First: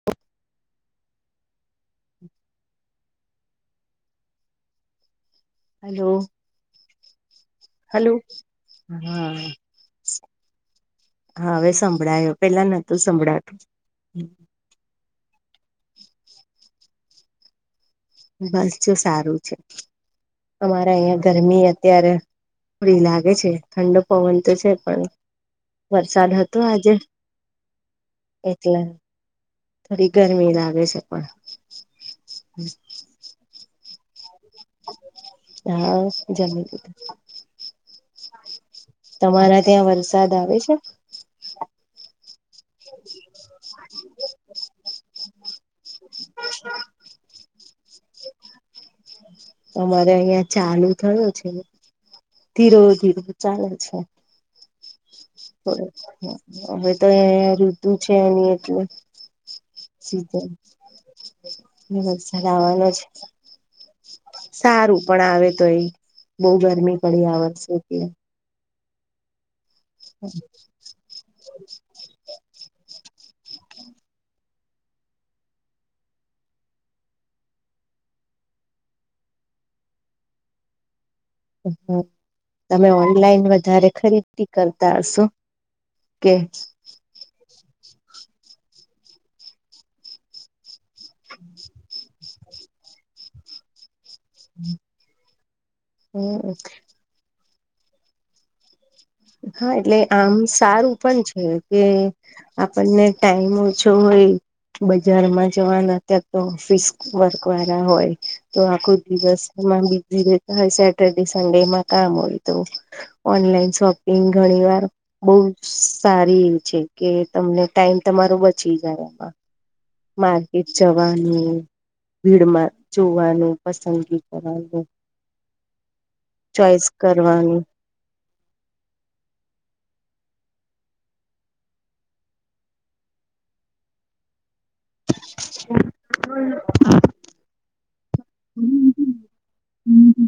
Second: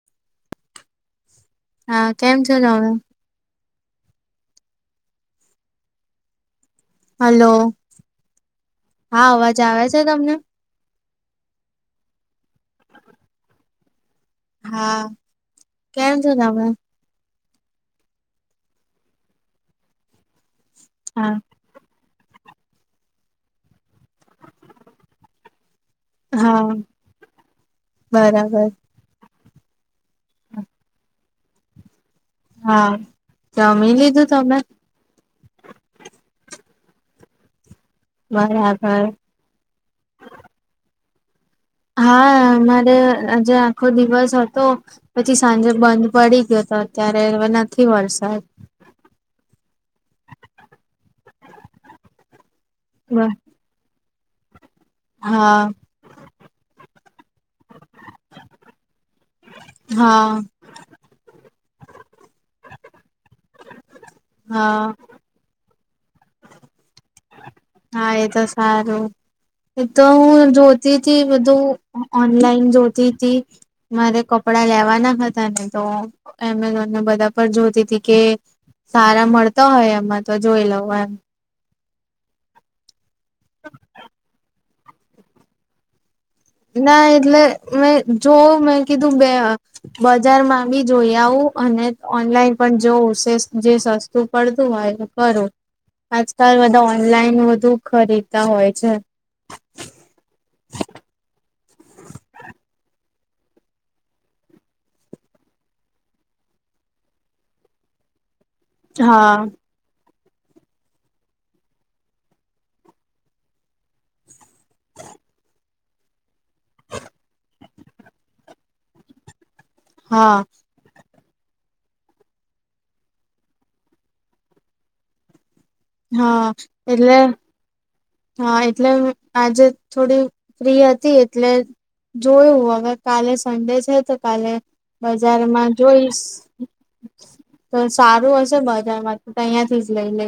[inaudible] હા કેમ છો તમે હલો હલો હા અવાજ આવે છે, તમને હા હવે સંભળાયો પેલા નતું સંભળાતું હા કેમ છો તમે બસ જો સારું છે, અમારે અહિયાં હા ગરમી અત્યારે થોડી લાગે છે, ઠંડો પવન તો છે, પણ વરસાદ હતો હા આજે બરાબર એટલે થોડી ગરમી લાગે છે, પણ હા જમી લીધું તમે હા જમી લીધું બરાબ તમારા ત્યાં વરસાદ આવે છે. હા અમારે આજે આખો દિવસ હતો પછી સાંજે બંધ પડી ગયો હતો અત્યારે હવે નથી વરસાદ અમારે અહિયાં ચાલુ થયું છે, ધીરો ધીરો હા ચાલે છે. હવે તો અ રુતુ છે, એની એટલે [inaudible] હા સઝન હરાવાનો છે. હા સારું પણ આવે તો એ બહ ગરમી પડી આવ વર્ષે એટલે હા એ તો સારું એ તો હું જો થી થી વધું ઓનલાઈન જોતી તી મારે કપડાં લેવાના હતા ને તો એમેઝોનને બધા પર જોતી હતી કે સારા મળતા હોય એમાં તો જોઈ લવ એમ હ તમે ઓનલાઈન વધારે ખરીદતી કરતા હશો કે ના એટલે મેં જોવ મેં કીધું બે બજારમાં બી જોઈ આવું અને ઓનલાઈન પણ જોવ શે જે સસ્ ું પડતું હોય કરું આજકાલ બધા ઓનલાઈન વધુ ખરીદતા હોય છે. હા એટલે આમ સારું પણ છે, કે આપણને ટાઈમ ઓછો હોય બજારમાં જવાનું અત્યારે તો ઓફિસ વર્ક વાળા હોય તો આખો હા દિવસમાં બીઝી રે હ સેટરડે સન્ડેમાં કામ હોય તો ઓનલાઈન શોપિંગ ઘણી વાર બઉુ સારી એ છે, કે તમને ટાઈમ તમારો બચી જાય એમાં હા માર્કેટ જવાનું ભીડમાં જોવાનું પસંદગી કરવાનું હા ચોઈસ એટલે કરવાનું હા એટલે આજે થોડી ફ્રી હતી એટલે જોયું હવે કાલે સન્ડે છે તો કાલે બજારમાં જોઈશ તો સારું હશે બજાર માં તો અયાથી જ લઈ લે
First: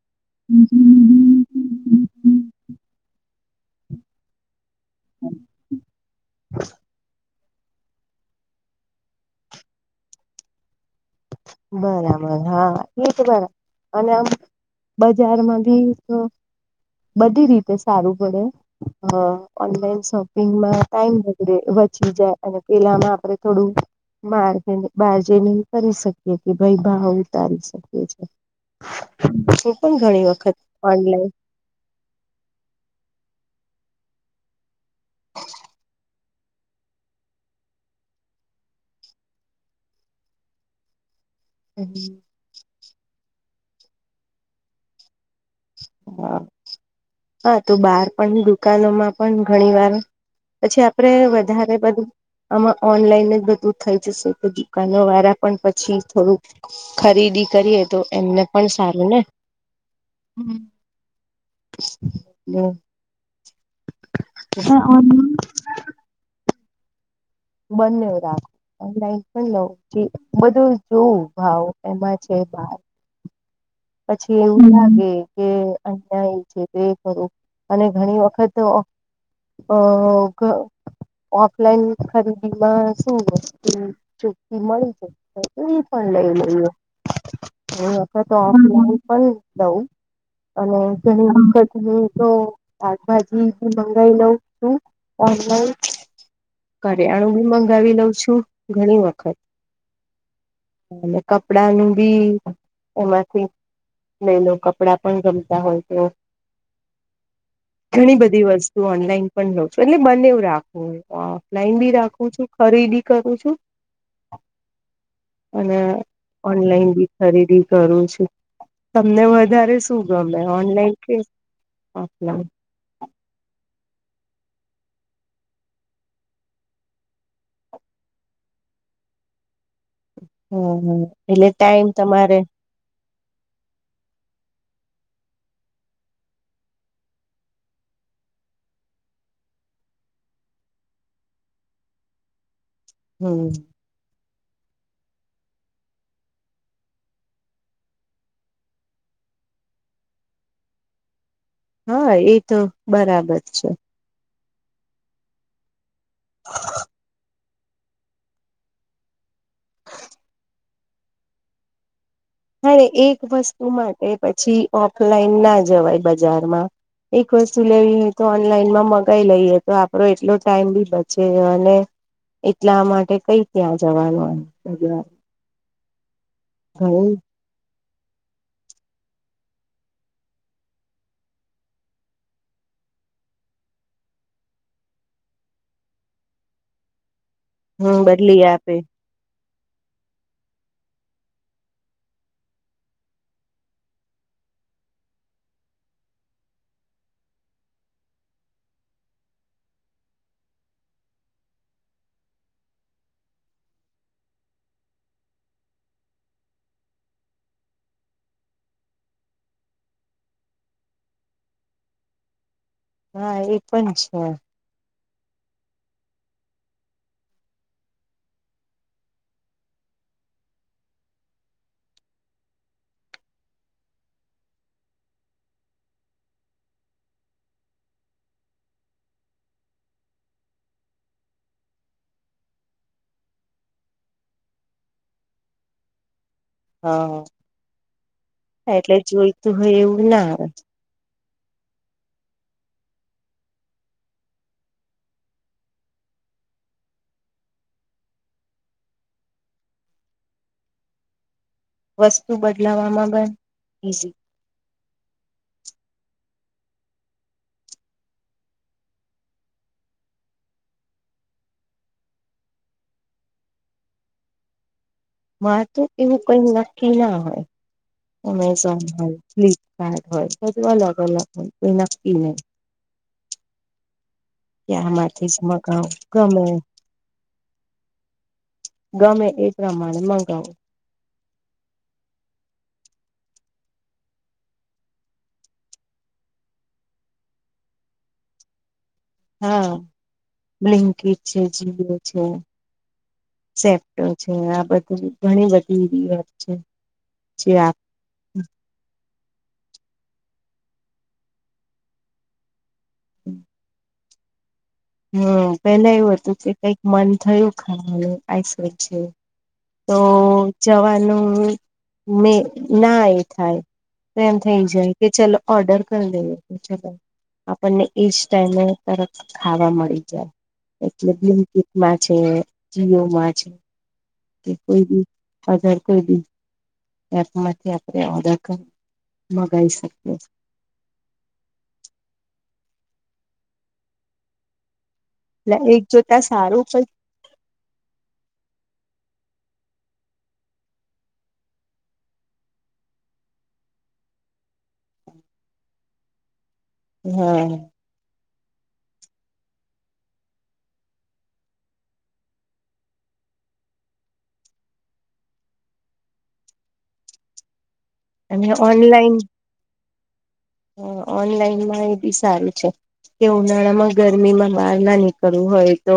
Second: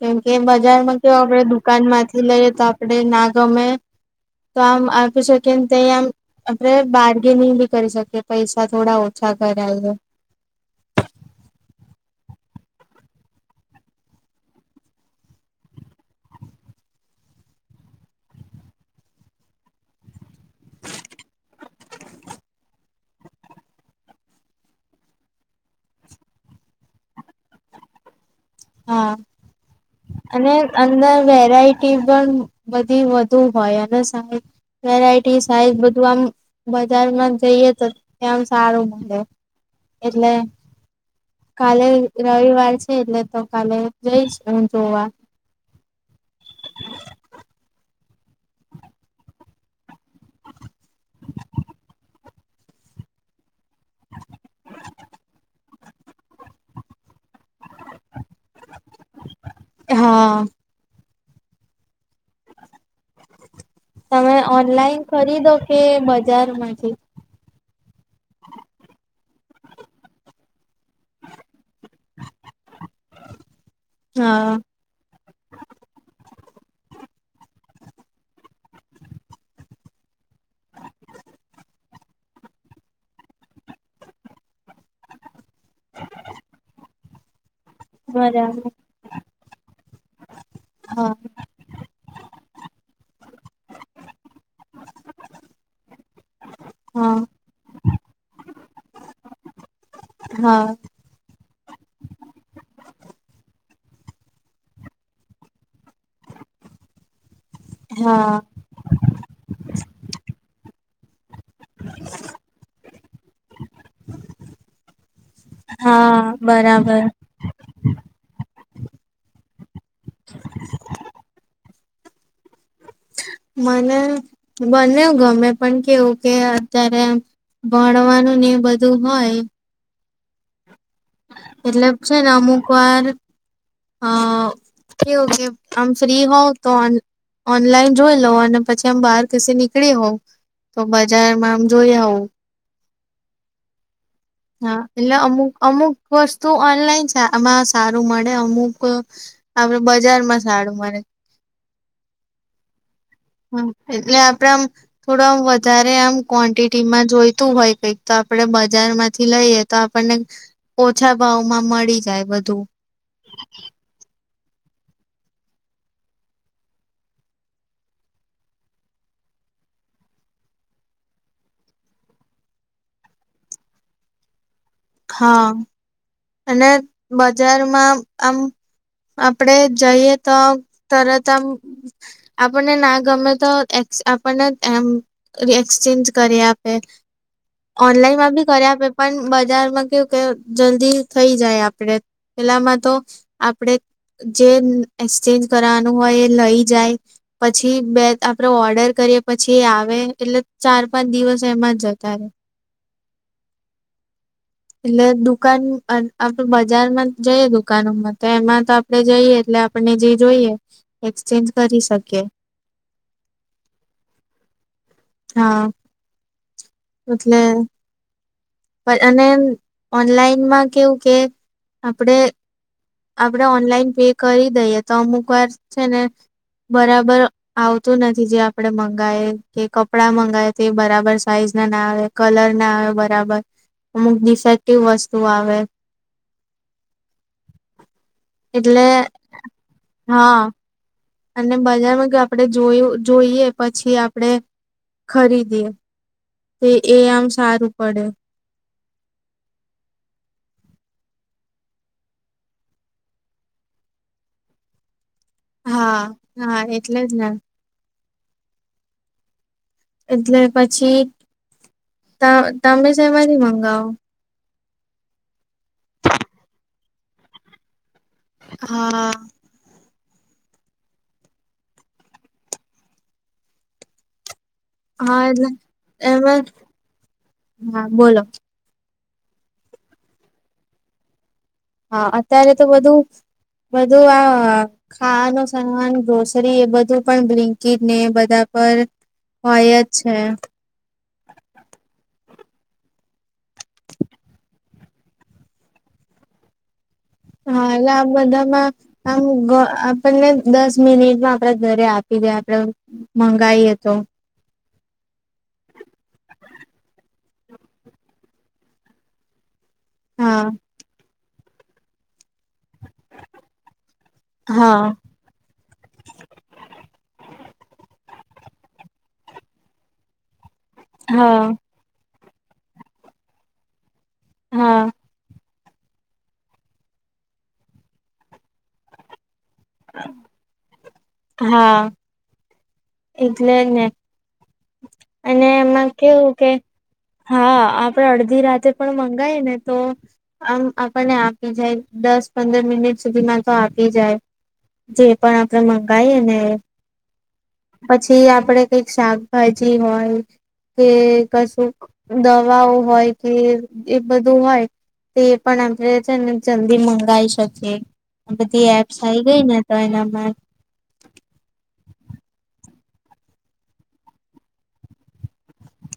કેમ કે બજારમાં કે આપણે દુકાન માંથી લઈએ તો આપડે ના ગમે તો આમ આપી છે, કે તેમ આમ આપડે બાર ગીનિંગ ભી કરી શકે પૈસા થોડા ઓછા કરાય બરાબર હા એ જ બરાબ અને બજારમાં ભી બધી તો રીતે સારું પડે અ ઓનલાઈન શોપિંગમાં ટાઈમ બગડે વચી જા અને પેલામાં આપણે થોડુ મારજીન બારજેને કરી શકીએ કે ભઈ ભાવ ઉતારી શકીએ છે. હા! હું પણ ઘણી અને વખત અંદર ઓનલાઈન વેરાઈટ ટી પણ બધી વધુ હોય અને સામે વેરાયટી સાઈઝ બધુ આમ બજારમાં જઈએ તો તેમ સારું મલે એટલે કાલે રવિવાર છે એટલે તો કાલે જઈશ ઉં જોવા હા! હા, તો બાર પણ, દુકાનોમાં પણ ઘણીવાર પછી આપડે વધારે બધુ આમાં ઓનલાઈન જ બધુ થઈ જશે, પજી કાલે વારા પણ પછી થોડુંક ખરીદી કરીએ તો એમને પણ સારું ને! એ હા... [unintelligible] તમે ઓનલાઈન ખરીદો કે બજાર માંથી? બન્ને રાખ ઓનલાઇન લઈ લવ, પછી બધુ જોઉ ભાવ એમાં છે બાર પછી હા એવું લાગે કે અન્યાય છે તે ખરું અને ઘણી વખત ઓ... ઘ ઓફલાઈન ખરીદીમાં શું વસ્તુ ચોખ્ખી મળી છે હે? કોઈ પણ લઈ લઈએ, એ વખત તો બરાબર ઓફલાઈન પણ દઉં અને હા ઘણી વખત હું તો શાકભાજી બી મંગાય લઉં છું ઓનલાઈન હા કરિયાણુંબી મંગાવી લઉં છું ઘણી વખત, હા. અને કપડાનું બી એમાં કંઈક લઈ લઉ, કપડા પણ ગમતા હોય તો ઘણી હા બધી વસ્તુ ઓનલાઈન પણ લઉં છું, એટલે બનેવું રાખું, ઓફલાઈન બી રાખુ છું, ખરીદી કરું છું અને હા બરાબર ઓનલાઈનબી ખરીદી કરું છું, તમને વધારે શું શું ગમે ઓનલાઈન કે ઓફલાઈન? મને બનેવ ગમે પણ કેવું કે અત્યારે ભણવાનું ને બધું હોય હં, હ, એટલે ટાઈમ તમારે ક્વાર અ, કેઉ કે અ આમ ફ્રી હોઉ તો ઓન ઓનલાઈન જોઈ લવ અને પછી આમ બાર કસે નીકળી હોઉ તો બજારમાં આમ જોઈ આવુ હમ હા, એટલે અમુક અમુક વસ્તુ ઓનલાઈન છે, આમાં સારું મળે, અમુક અવે બજાર માં સારુ મળે હા! એ તો બરાબર. હં, છે એટલે આપડે આમ, થોડુ આમ વધારે આમ ક્વોન્ટિટીમાં જોઈ તું હોય કંઈક તો આપડે બજાર માંથી લઈએ તો આપણને ઓછા ભાવમાં મળી જાય બધ્ હા, એ એક વસ્તુ માટે પછી ઓફલાઈન ના જવાય બજારમાં એક વસ્તુ લેવી તો ઓનલાઈનમાં મંગાઈ લઈએ, તો આપડો એટલો ટાઈમ બી બચે અને એટલા માટે કઈ ત્યાં જવાનું એમ બજાર હા! અને બજ્ જારમાં આમ આપડે જઈએ તો તરત આમ આપણને ના ગમે તો એક્સ આપણને એમ ર એક્સચેન્જ કરી આપે, હમ ઓનલાઈન માં બદલી બી કરી આપે પણ બજારમાં કેવું કે જલ્દી થઈ જાય, આપડે પેલામાં તો આપડે જે એક્સચેન્જ કરવાનું હોય, એ લઈ જાય પછી બે આપડે ઓર્ડર કરીએ પછી આવે એટલે ચાર પાંચ દિવસ એમાં જ જતા રહે એટલે દુકાન આપડ બજારમાં જઈએ દુકાનોમાં તો એમાં તો આપણે જઈએ એટલે આપણે જે જોઈએ એક્સચેન્જ કરી શકીએ હા એ પણ છે. હા એટલે અને ઓનલાઈનમાં કેવું કે આપડે આપડે ઓનલાઈન પે કરી દઈએ તો અમુક વાર છે. ને બરાબર આવતું નથી જે આપડે મંગાય કે કપડા મંગાય તે બરાબર સાઈઝ ના ના આવે કલર ના આવે બરાબર અમુક ડિફેક્ટિવ વસ્તુ આવે હા એટલે જોઈતું હોય, એવું ના હા આવે અને બજારમાં જો આપડે જોયું જોઈએ પછી આપડણે ખરીદીએ તો એ આમ સારું પડે વસ્તુ બદલાવામાં બન ઈઝી હા, હા એટલે જ ને એટલે પછી, તમે સહેમાંથી મંગાવો મારે તો એવું કઈ નક્કી ના હોય, અમેઝોન હોય હા. ફ હોય, અલગ અલગ હોય કો નક્કી નહી હા ત્યાંમાંથી જ એટલે મગાવ એમાં ગમે હા બોલો ગમે એ પ્રમાણે મગાવો હા, અત્યારે તો બધું બધું આ ખાવાનું સામાન ગ્રોસરી એ બધું પણ બિંકી ને બધા પર હા હોય જ છે બ્લિંકટ છે. જીઓ છે. સેપ્ટો છે. આ બધું ઘણી બધી છે જે હા, આપ એલા આમ બધામાં આમ આપણને, દસ મિનિટમાં આપડા ઘરે આપી દે આપડે મંગાઈએ તો હમ, પેલા એવું હતું કે કઈક મન થયું ખાવાનું આસ વચે તો હા જવાનું મે ના એ થાય તો એમ થઈ હા જાય, કે ચલો ઓર્ડર કરી દે ચાલ આપણને એ જ ટાઈમે ત ખાવા મળી જાય એટલે હા બ્લમકીિક માં છે, જીઓમાં છે. કે હા. કોઈ બીધાર કોઈ બી એપમાંથી આપણે ઓર્ડર કર મગાવાઈ શકએ હા એટલે જ ને અને એટલે એક એમાં જોતા કેવું કે સારું હા, આપડે અડધી રાતે પણ મંગાય ને તો આમ આપણને આપી જાય, દસ પંદર મિનિટ સુધી માં તો આપી જાય જે, પણ આપડે મંગાઈએ ને હમ્મ પછી આપડે કઈક શાકભાજી હોય કે કશું દવાઓ હોય કે એ બધું હોય. તે પણ આપડે છે ને જલ્દી મંગાઈ શકીએ આ અને બધી એપ્સ આ આવી ગઈ ને તો એનામા હા ઓનલાઈન માં એ બી સારું છે. કે ઉનાળા માં ગરમી માં બહાર ના નીકળવું હોય તો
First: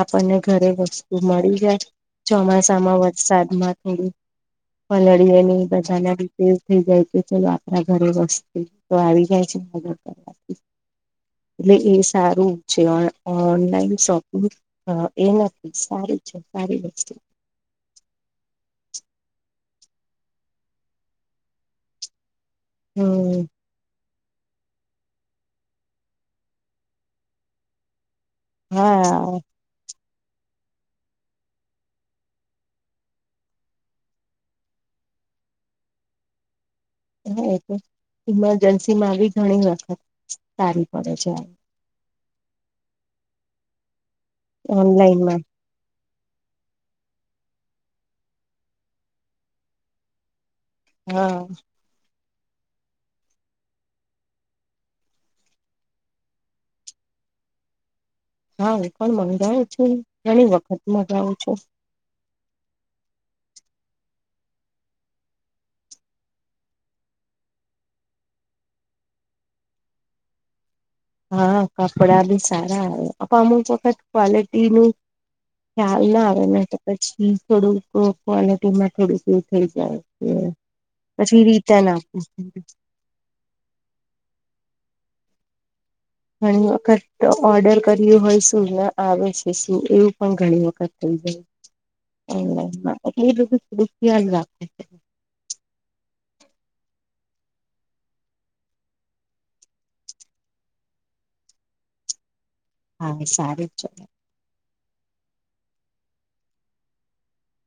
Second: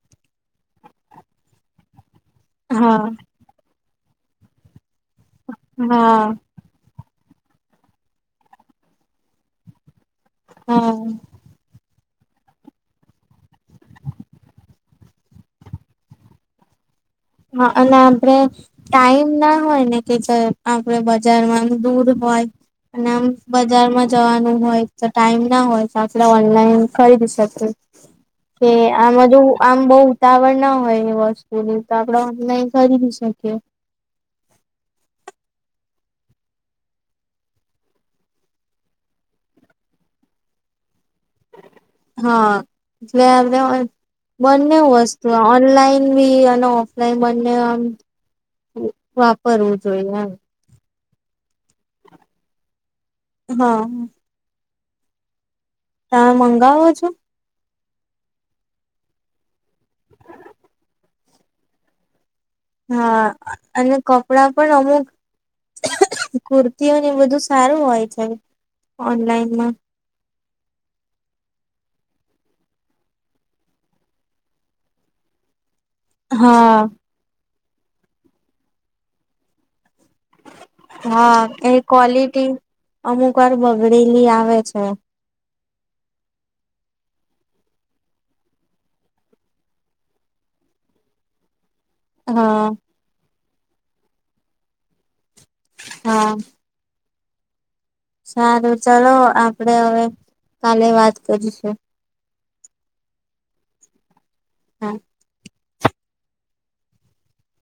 આપણને, ઘરે વસ્તુ મળી જાય. ચોમાસામાં હા વરસાદમાં થોડું પલળીએ ને બધા ના હા રીતે થઈ જાય છે ચાલ આપણા ઘરે વસ તો આવી જાય છે બધા [unintelligible] હા. એટલે એ સારું છે ઓનલાઈન શોપિંગ હ એ નથી સારી છે સારી વસ્તુ. હા અને આપણે ટાઈમ ના હોય ને કે ચલ આપડે બજારમાં દૂર હોય અને આમ હમ બજારમાં જવાનું હોય તો ટાઈમ ના હોય તો આપણે ઓનલાઈન ખરીદી શકે. કે આમ હા બધું આમ બઉ ઉતાવળ ના હોય એ વસ્તુની તો આપણે ઓનલાઈન ખરીદી શકીએ. હા તો ઈમરજન્સી માં આવી ઘણી વખત સારી પડે છે. હા જે આપણે બંને વસ્તુ ઓનલાઈનમાં ઓનલાઈન અને ઓફલાઈન બને આમ વાપરવું જોઈએ એમ. હા. હા. તમે મંગાવો છો? હા હું પણ મંગાવ છું, ઘણી વખત મંગાઉ છું. હા અને કપડા પણ અમુક કુર્તીઓને બધું સારું હોય છે ઓનલાઈનમાં હા કપડા બી સારા આવે અમુક વખત કોલીટીનું ખ્યાલ ના આવે ને તો હા પછી થોડુંક ક્વલિટી માં થોડુંક એવું થઇ જાય છે. હા એ ક્વોલિટી અમુક વાર બગડેલી આવે છે. ઘણી વખત ઓર્ડર કર્યું હોય શું ના આવે છે શું એવું પણ ઘણી વખત થઈ જાય. હા. ઓનલાઈન એટલે એ બધું થોડુંક ખ્યાલ રાખે છે. હા. સારું ચલો આપડે હવે કાલે વાત કરીશું. હા સારું. [unintelligible] હા.